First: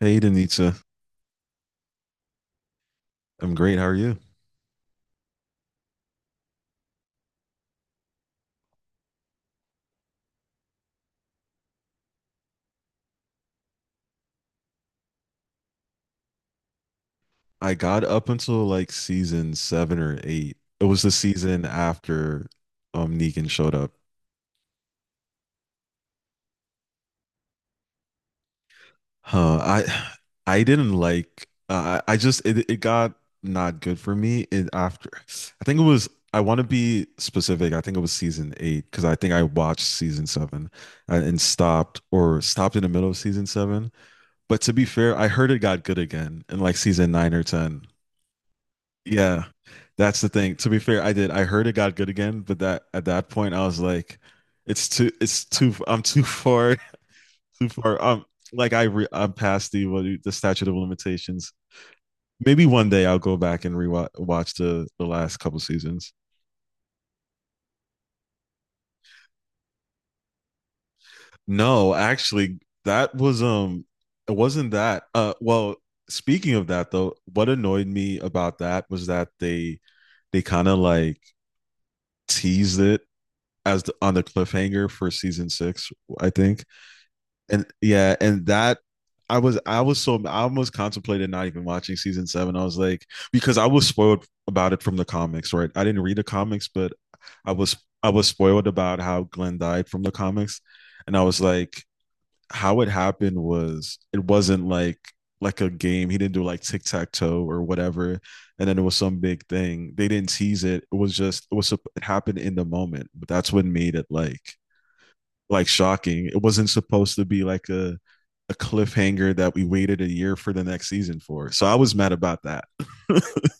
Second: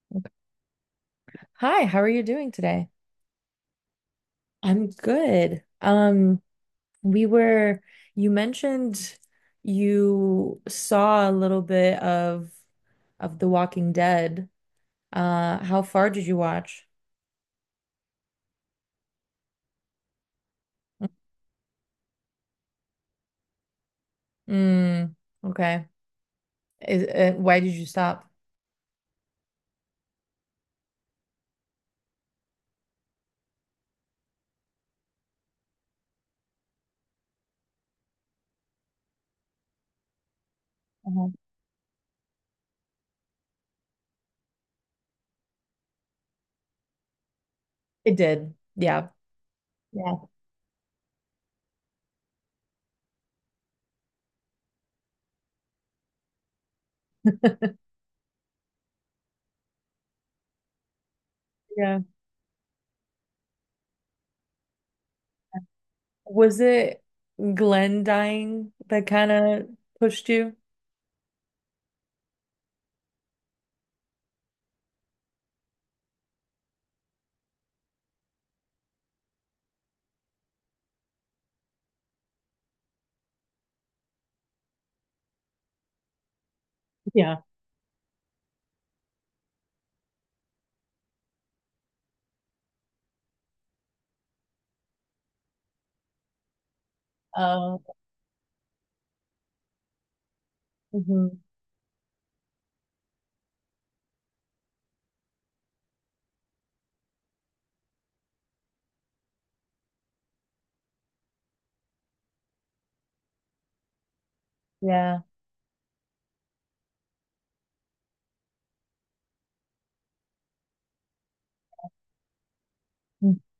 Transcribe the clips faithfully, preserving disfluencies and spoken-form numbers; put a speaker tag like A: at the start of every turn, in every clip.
A: Hey, Danitza.
B: Hi, how are you doing today?
A: I'm great. How are you?
B: I'm good. Um, we were, you mentioned you saw a little bit of of The Walking Dead. Uh, how far did you watch?
A: I got up until like season seven or eight. It was
B: Mm,
A: the season after um Negan showed up.
B: mm, okay. Is, uh, why did you stop?
A: Huh. I I didn't like uh, I I just it, it got not good for me in after I think it was I want to be specific. I think it was season eight because I think I watched season seven and,
B: Uh-huh.
A: and stopped or stopped in the middle of season seven. But to be fair, I heard it got good again in like season nine or ten.
B: It did. Yeah.
A: Yeah,
B: Yeah.
A: that's the thing. To be fair, I did. I heard it got good again, but that at that point, I was like, it's too, it's too, I'm too far, too far. Um, like I, re, I'm past the what you- the statute of limitations.
B: Yeah.
A: Maybe one day I'll go back and rewatch watch the the last couple seasons.
B: Was it Glenn dying that kind of pushed you?
A: No, actually, that was um, it wasn't that. Uh, well, speaking of that though, what annoyed me about that was that they they kind of like teased it as the, on the cliffhanger for season six, I think.
B: Yeah.
A: And yeah, and that I was I was so I almost contemplated not even watching season seven. I was like because I was spoiled about it from the comics, right? I didn't read the comics, but I was
B: Uh.
A: I was spoiled about how Glenn died from the comics, and I was
B: Mhm.
A: like, how it happened was it wasn't like like a game. He didn't do like tic tac toe or whatever, and then it was some big thing. They didn't tease it. It was just it was it happened in the moment, but that's what made it like
B: Yeah.
A: like shocking. It wasn't supposed to be like a a cliffhanger that we waited a year for the next season for. So I was mad about that.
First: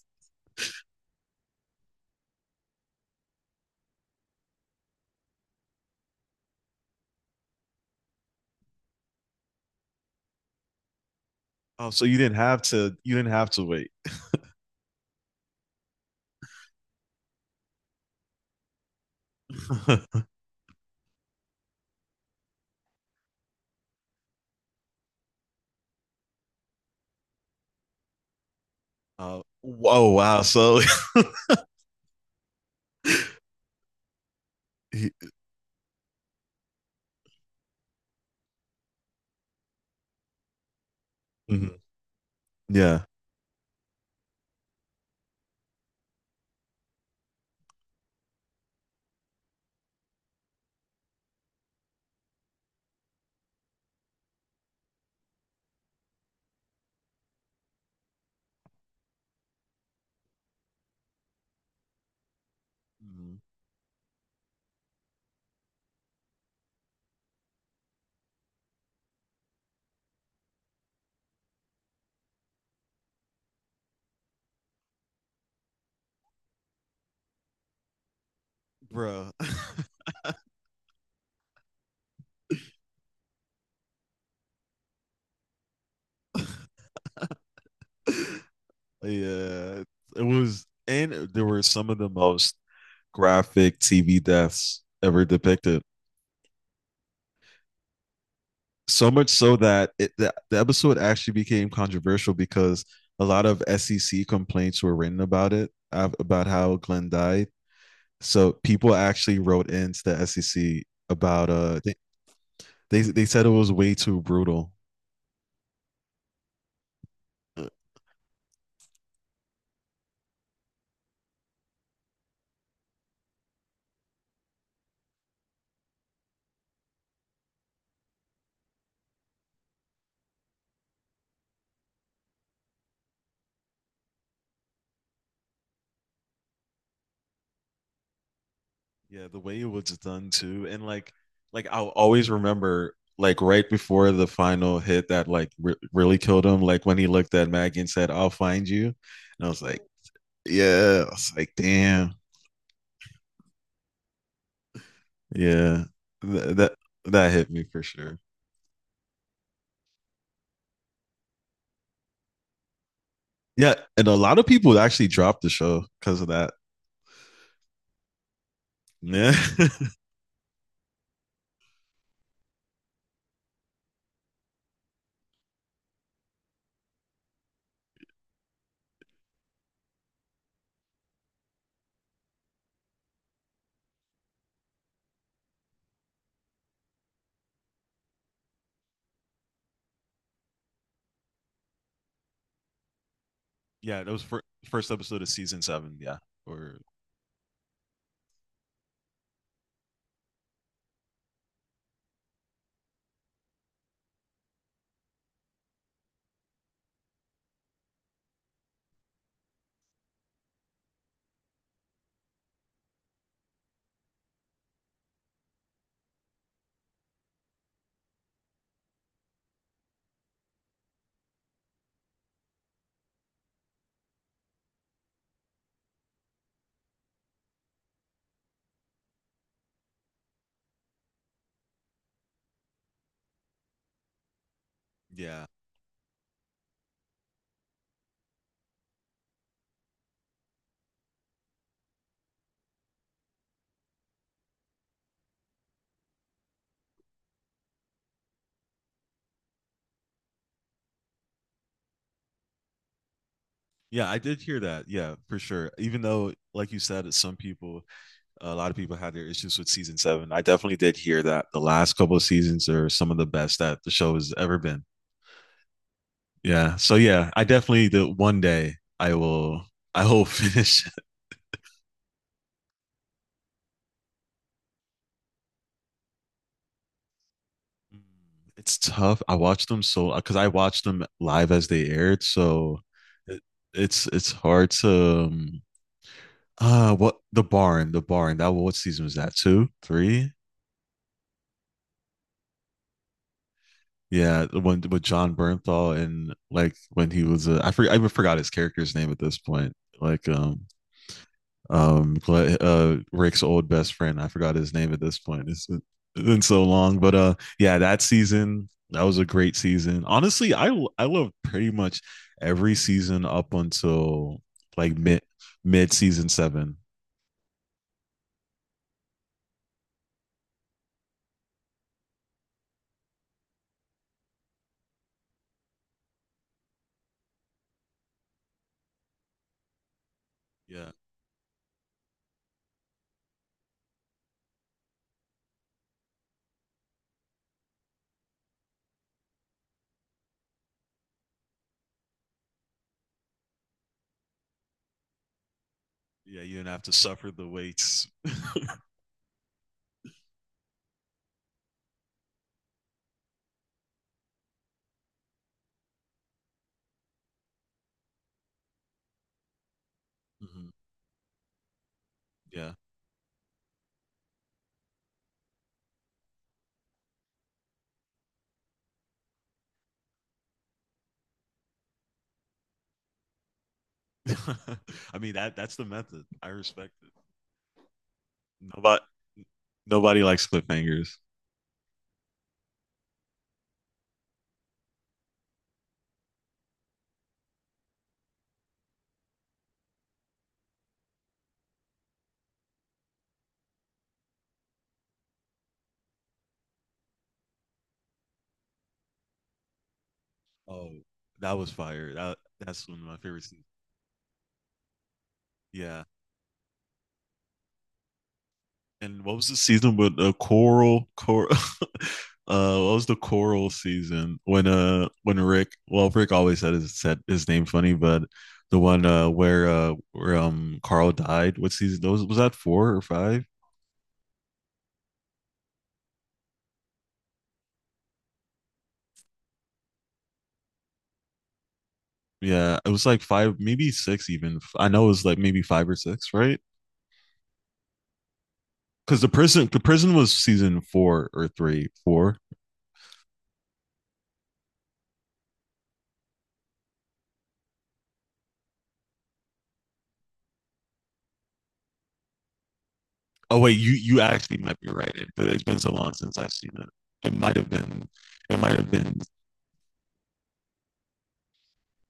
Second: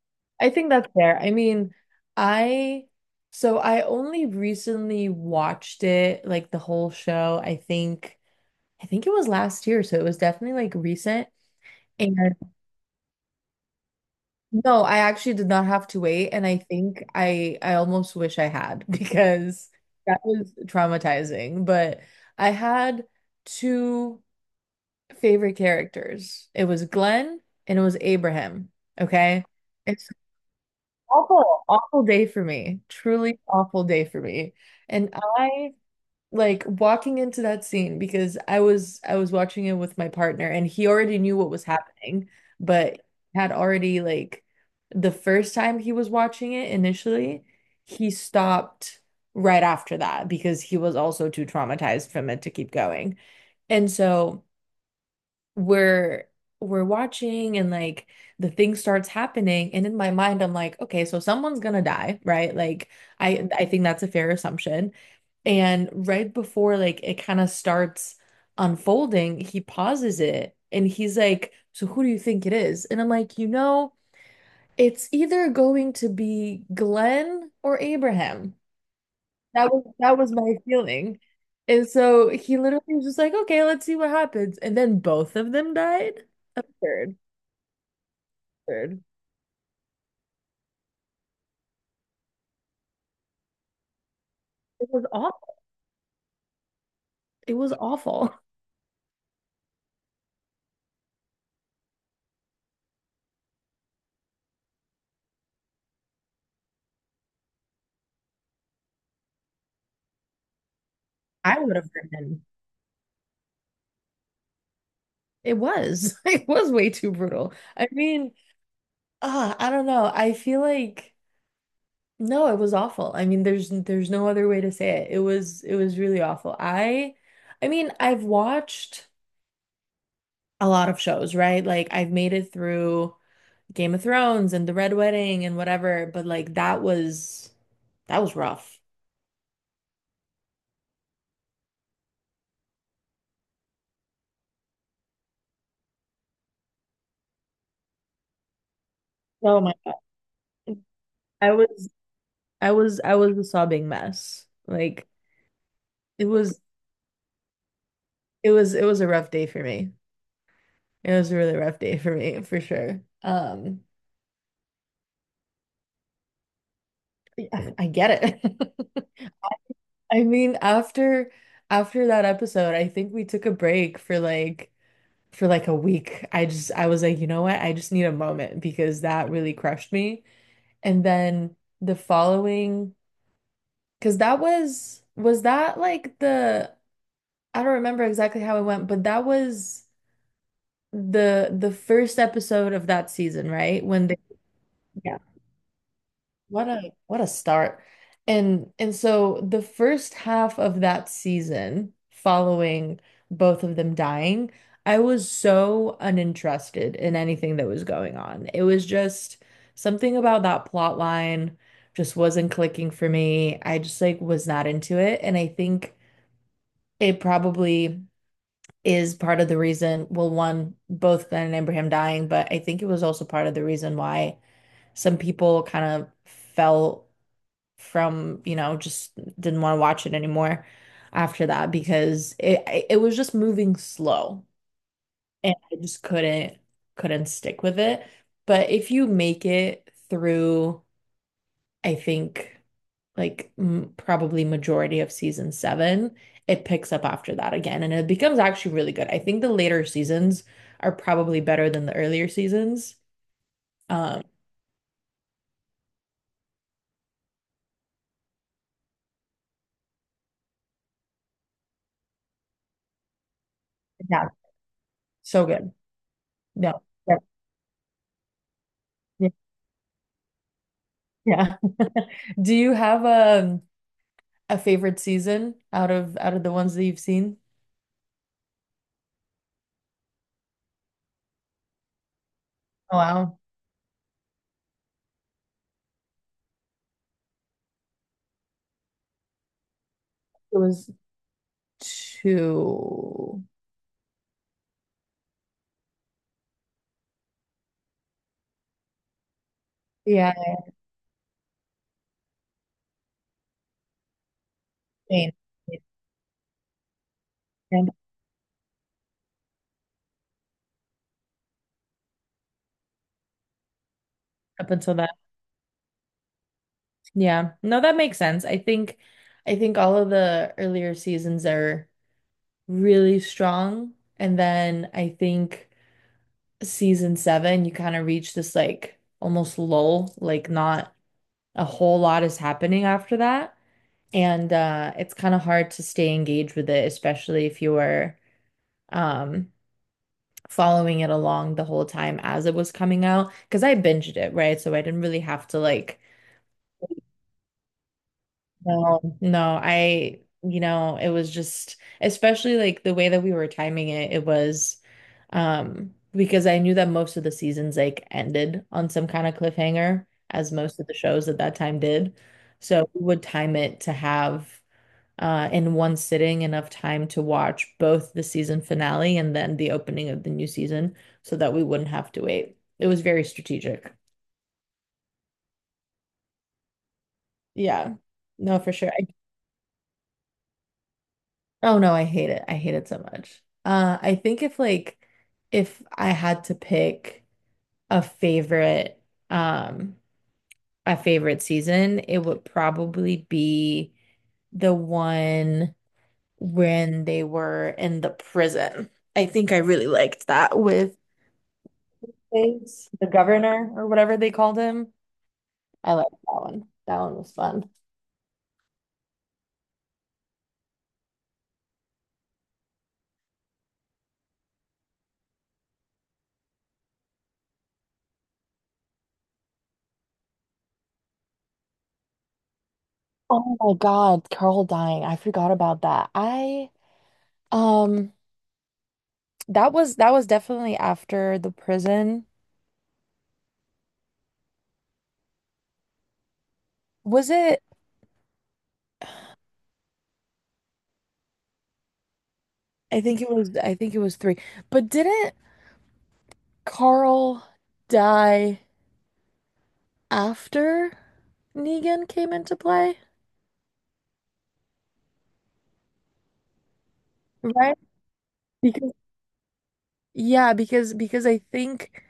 B: I think that's fair. I mean, I so I only recently watched it, like the whole show. I think I think it was last year, so it was definitely like recent.
A: Oh, so
B: And
A: you didn't have to. You didn't have to wait.
B: no, I actually did not have to wait, and I think I I almost wish I had because that was traumatizing. But I had two favorite characters. It was Glenn and it was Abraham.
A: uh,
B: Okay.
A: whoa! Wow. So,
B: Awful, awful day for me. Truly awful day for me. And
A: he-
B: I like walking into that scene because I was I was watching it with my partner and he already knew what was
A: mhm,
B: happening, but
A: yeah,
B: had already like the first time he was watching it initially, he stopped right after that because he was also too traumatized from it to keep going. And so we're we're watching and like the thing starts happening and in my mind I'm like, okay, so someone's gonna die, right? Like
A: mm-hmm.
B: I I think that's a fair assumption and right before like it kind of starts unfolding he pauses it and he's like, so who do you think it is? And I'm like, you know, it's either going to be Glenn or Abraham.
A: Bro.
B: that was that was my feeling. And so he literally was just like, okay, let's see what happens. And then both of them died. A third, third.
A: Yeah, it was, and there were some of the most graphic T V deaths
B: It was
A: ever
B: awful.
A: depicted.
B: It was awful.
A: So much so that it, the, the episode actually became controversial because a lot of S E C complaints were written about it, about how Glenn died. So people actually wrote into the S E C about
B: I would
A: uh,
B: have written.
A: They they said it was way too brutal.
B: It was. It was way too brutal. I mean, uh, I don't know. I feel like no, it was awful. I mean, there's there's no other way to say it. It was it was really awful. I I mean, I've watched a lot of shows, right? Like I've made it through Game of Thrones and the Red Wedding and whatever, but like that was that was rough.
A: Yeah, the way it was done too, and like like I'll always remember like right before the final hit that like re- really killed him. Like when he looked at Maggie and said, "I'll find you," and I was
B: Oh my
A: like,
B: God.
A: "Yeah," I was like,
B: I was
A: "Damn,
B: I was I was a sobbing mess. Like
A: yeah."
B: it
A: Th-
B: was
A: that that hit me for sure.
B: it was it was a rough day for me. It was a really rough day for me for sure.
A: Yeah,
B: Um
A: and a lot of people actually dropped the show because of that.
B: yeah, I get it.
A: Yeah,
B: I mean after after that episode, I think we took a break for like for like a week. I just I was like, you know what? I just need a moment because that really crushed me. And then the following Because that was, was that like the, I don't remember exactly how it went, but that was the the first episode of that season, right?
A: yeah,
B: When
A: that
B: they,
A: was fir- first
B: Yeah.
A: episode of season seven. Yeah,
B: What
A: or
B: a what a start. And and so the first half of that season following both of them dying, I was so uninterested in anything that was going on. It was just something about that plot line just wasn't clicking for me. I just like was not into it. And I think it probably is part of the reason, well, one, both Glenn and Abraham dying, but I think it was also part of the reason why some people kind of fell from, you know, just didn't want to watch it anymore after that because it it was just moving slow
A: yeah.
B: and I just couldn't couldn't stick with it. But if you make it through, I think like m probably majority of season seven. It picks up after that again, and it becomes actually really good. I think the later seasons are probably better than the earlier seasons.
A: Yeah, I
B: Um,
A: did hear that. Yeah, for sure. Even though, like you said, some people, a lot of people had their issues with season seven. I definitely did hear that the last couple of seasons are some of the best that the show
B: yeah,
A: has ever been.
B: so good.
A: Yeah.
B: No,
A: So
B: yeah,
A: yeah, I definitely the one day I
B: yeah.
A: will. I will finish it.
B: Yeah. Do you have a a favorite season out of out of the ones that you've seen?
A: It's tough. I watched them so because I watched them live as they aired, so
B: Oh, wow,
A: it, it's it's hard to. Um, uh what the barn the barn that what season was that, two, three?
B: it was two.
A: Yeah, the one with John Bernthal and like when he was a, I forget I even forgot his character's name at this point. Like
B: Yeah,
A: um um Gle- uh Rick's old best friend. I forgot his name at this
B: I
A: point. It's it's been so long, but uh yeah,
B: mean,
A: that season that was a great season. Honestly, I I love pretty much every season up until
B: up until
A: like
B: that.
A: mid mid season seven.
B: Yeah, no, that makes sense. I think I think all of the earlier seasons are really strong. And then I think season seven, you kind of reach this like almost lull, like
A: Yeah.
B: not a whole lot is happening after that. And uh, it's kind of hard to stay engaged with it, especially if you were um, following it along the whole time as it was coming out. Because I binged it, right? So I didn't really have to like
A: Yeah, you didn't have to suffer the waits.
B: no, no, I, you know, it was just, especially like the way that we were timing it, it was, um, because I knew that most of the seasons like ended on some kind of cliffhanger, as
A: Mhm.
B: most of the shows at that time did.
A: Yeah.
B: So we would time it to have, uh, in one sitting enough time to watch both the season finale and then the opening of the new season so that we wouldn't have to wait. It was very strategic.
A: I mean that that's the method. I respect it.
B: Yeah. No, for sure.
A: Nobody Nobody likes cliffhangers.
B: Oh no, I hate it. I hate it so much. Uh, I think if like if I had to pick a favorite um a favorite season, it would probably be the one when they were in the prison. I think I really liked that
A: Oh,
B: with
A: that was fire. That that's
B: Biggs,
A: one of
B: the
A: my favorite scenes.
B: governor or whatever they called him. I
A: Yeah.
B: liked that one. That one was fun.
A: And what was the season with the coral coral uh what was the coral season when uh when Rick well Rick always said his said his name funny, but the one uh where uh where um Carl died, what season those was that four or five?
B: Oh my God, Carl dying. I forgot about that. I um That was that was definitely after the prison.
A: Yeah, it was like five, maybe six even. I know it was like maybe five or six, right?
B: Was it?
A: Because the prison the prison was season four or three, four.
B: I think it was I think it was three. But didn't Carl die after Negan came into play?
A: Oh wait, you you actually might be right, but it's been so long since I've seen it. It might have
B: Right?
A: been. It might have
B: Because
A: been.
B: yeah, because because I think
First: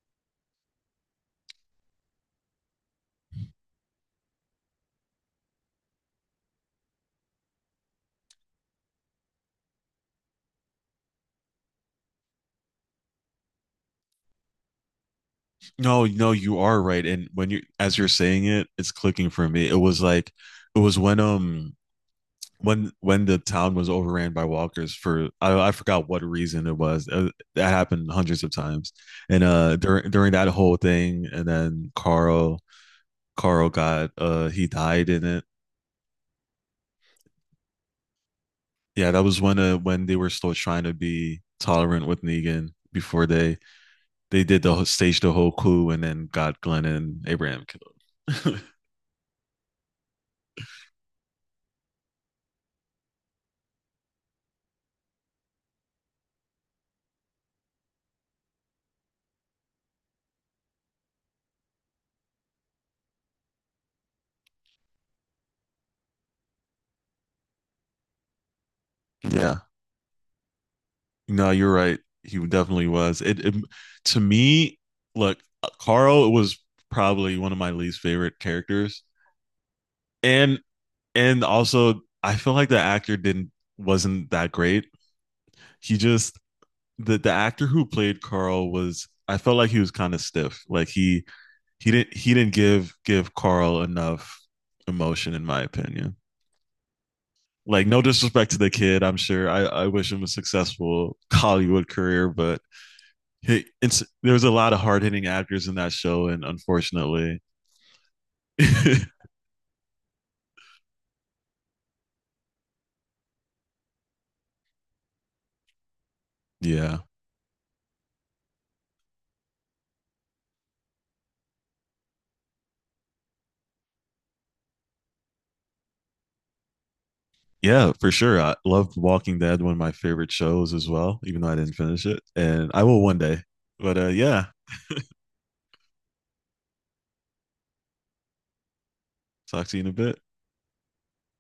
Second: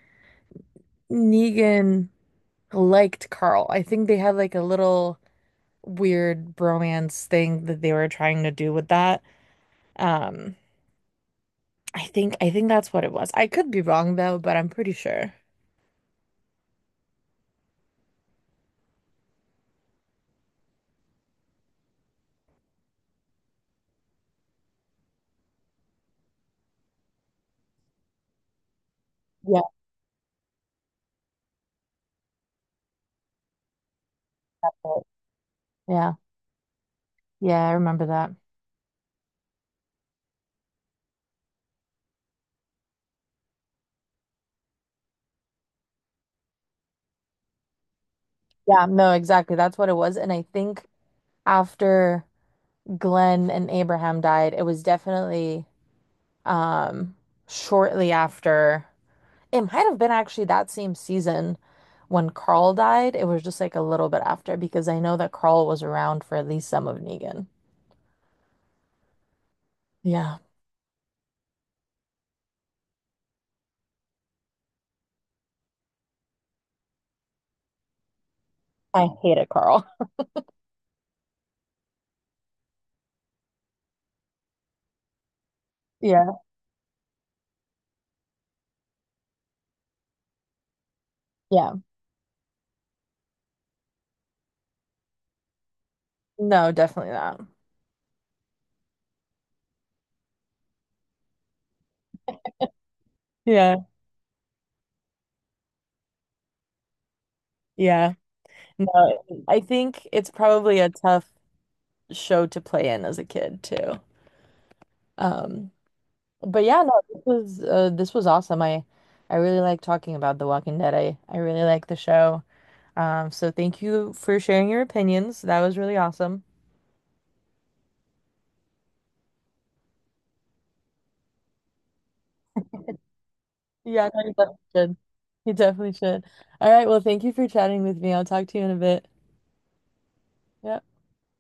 B: Negan liked Carl. I think they had like a little weird bromance thing that they were trying to do with that. Um, I think I think that's what it was. I could be wrong though, but I'm pretty sure.
A: No, no, you are right. And when you as you're saying it, it's clicking for me. It was like it was when um when when the town was overran by walkers for I, I forgot what reason it was. Uh, That happened hundreds of times. And
B: Yeah.
A: uh during during that whole thing, and then Carl Carl got uh he died in it.
B: Yeah. Yeah, I remember that.
A: Yeah, that was when uh when they were still trying to be tolerant with Negan before they they did the whole, staged the whole coup and then got Glenn and Abraham killed.
B: Yeah, no, exactly. That's what it was. And I think after Glenn and Abraham died, it was definitely um shortly after. It might have been actually that same season when Carl died. It was just like a little bit after because I know that Carl was around for at least some of Negan.
A: Yeah,
B: Yeah.
A: no, you're right. He definitely was. It, it to me, look, Carl was probably one of my least favorite characters,
B: I hated Carl.
A: and and also I feel like the actor didn't wasn't that great. He
B: Yeah.
A: just the the actor who played Carl was I felt like he was kind of stiff. Like he
B: Yeah.
A: he didn't he didn't give give Carl enough emotion in my opinion.
B: No, definitely not.
A: Like no disrespect to the kid, I'm sure i, I wish him a successful Hollywood career but he,
B: Yeah.
A: it's, there's a lot of hard-hitting actors in that show and unfortunately
B: Yeah. No, I think it's probably a tough show to play in as a kid too. Um But yeah, no,
A: yeah.
B: this was uh, this was awesome. I I really like talking about The Walking Dead. I I really like the show. Um, so thank you for sharing your opinions. That was really awesome.
A: Yeah, for sure, I loved Walking Dead, one of my favorite shows as well, even though I didn't finish it, and I will one day, but uh
B: Yeah, no, you
A: yeah,
B: definitely should. You definitely should. All right, well, thank you for chatting with me. I'll talk to you in a bit.
A: talk to you in a bit.
B: Yep.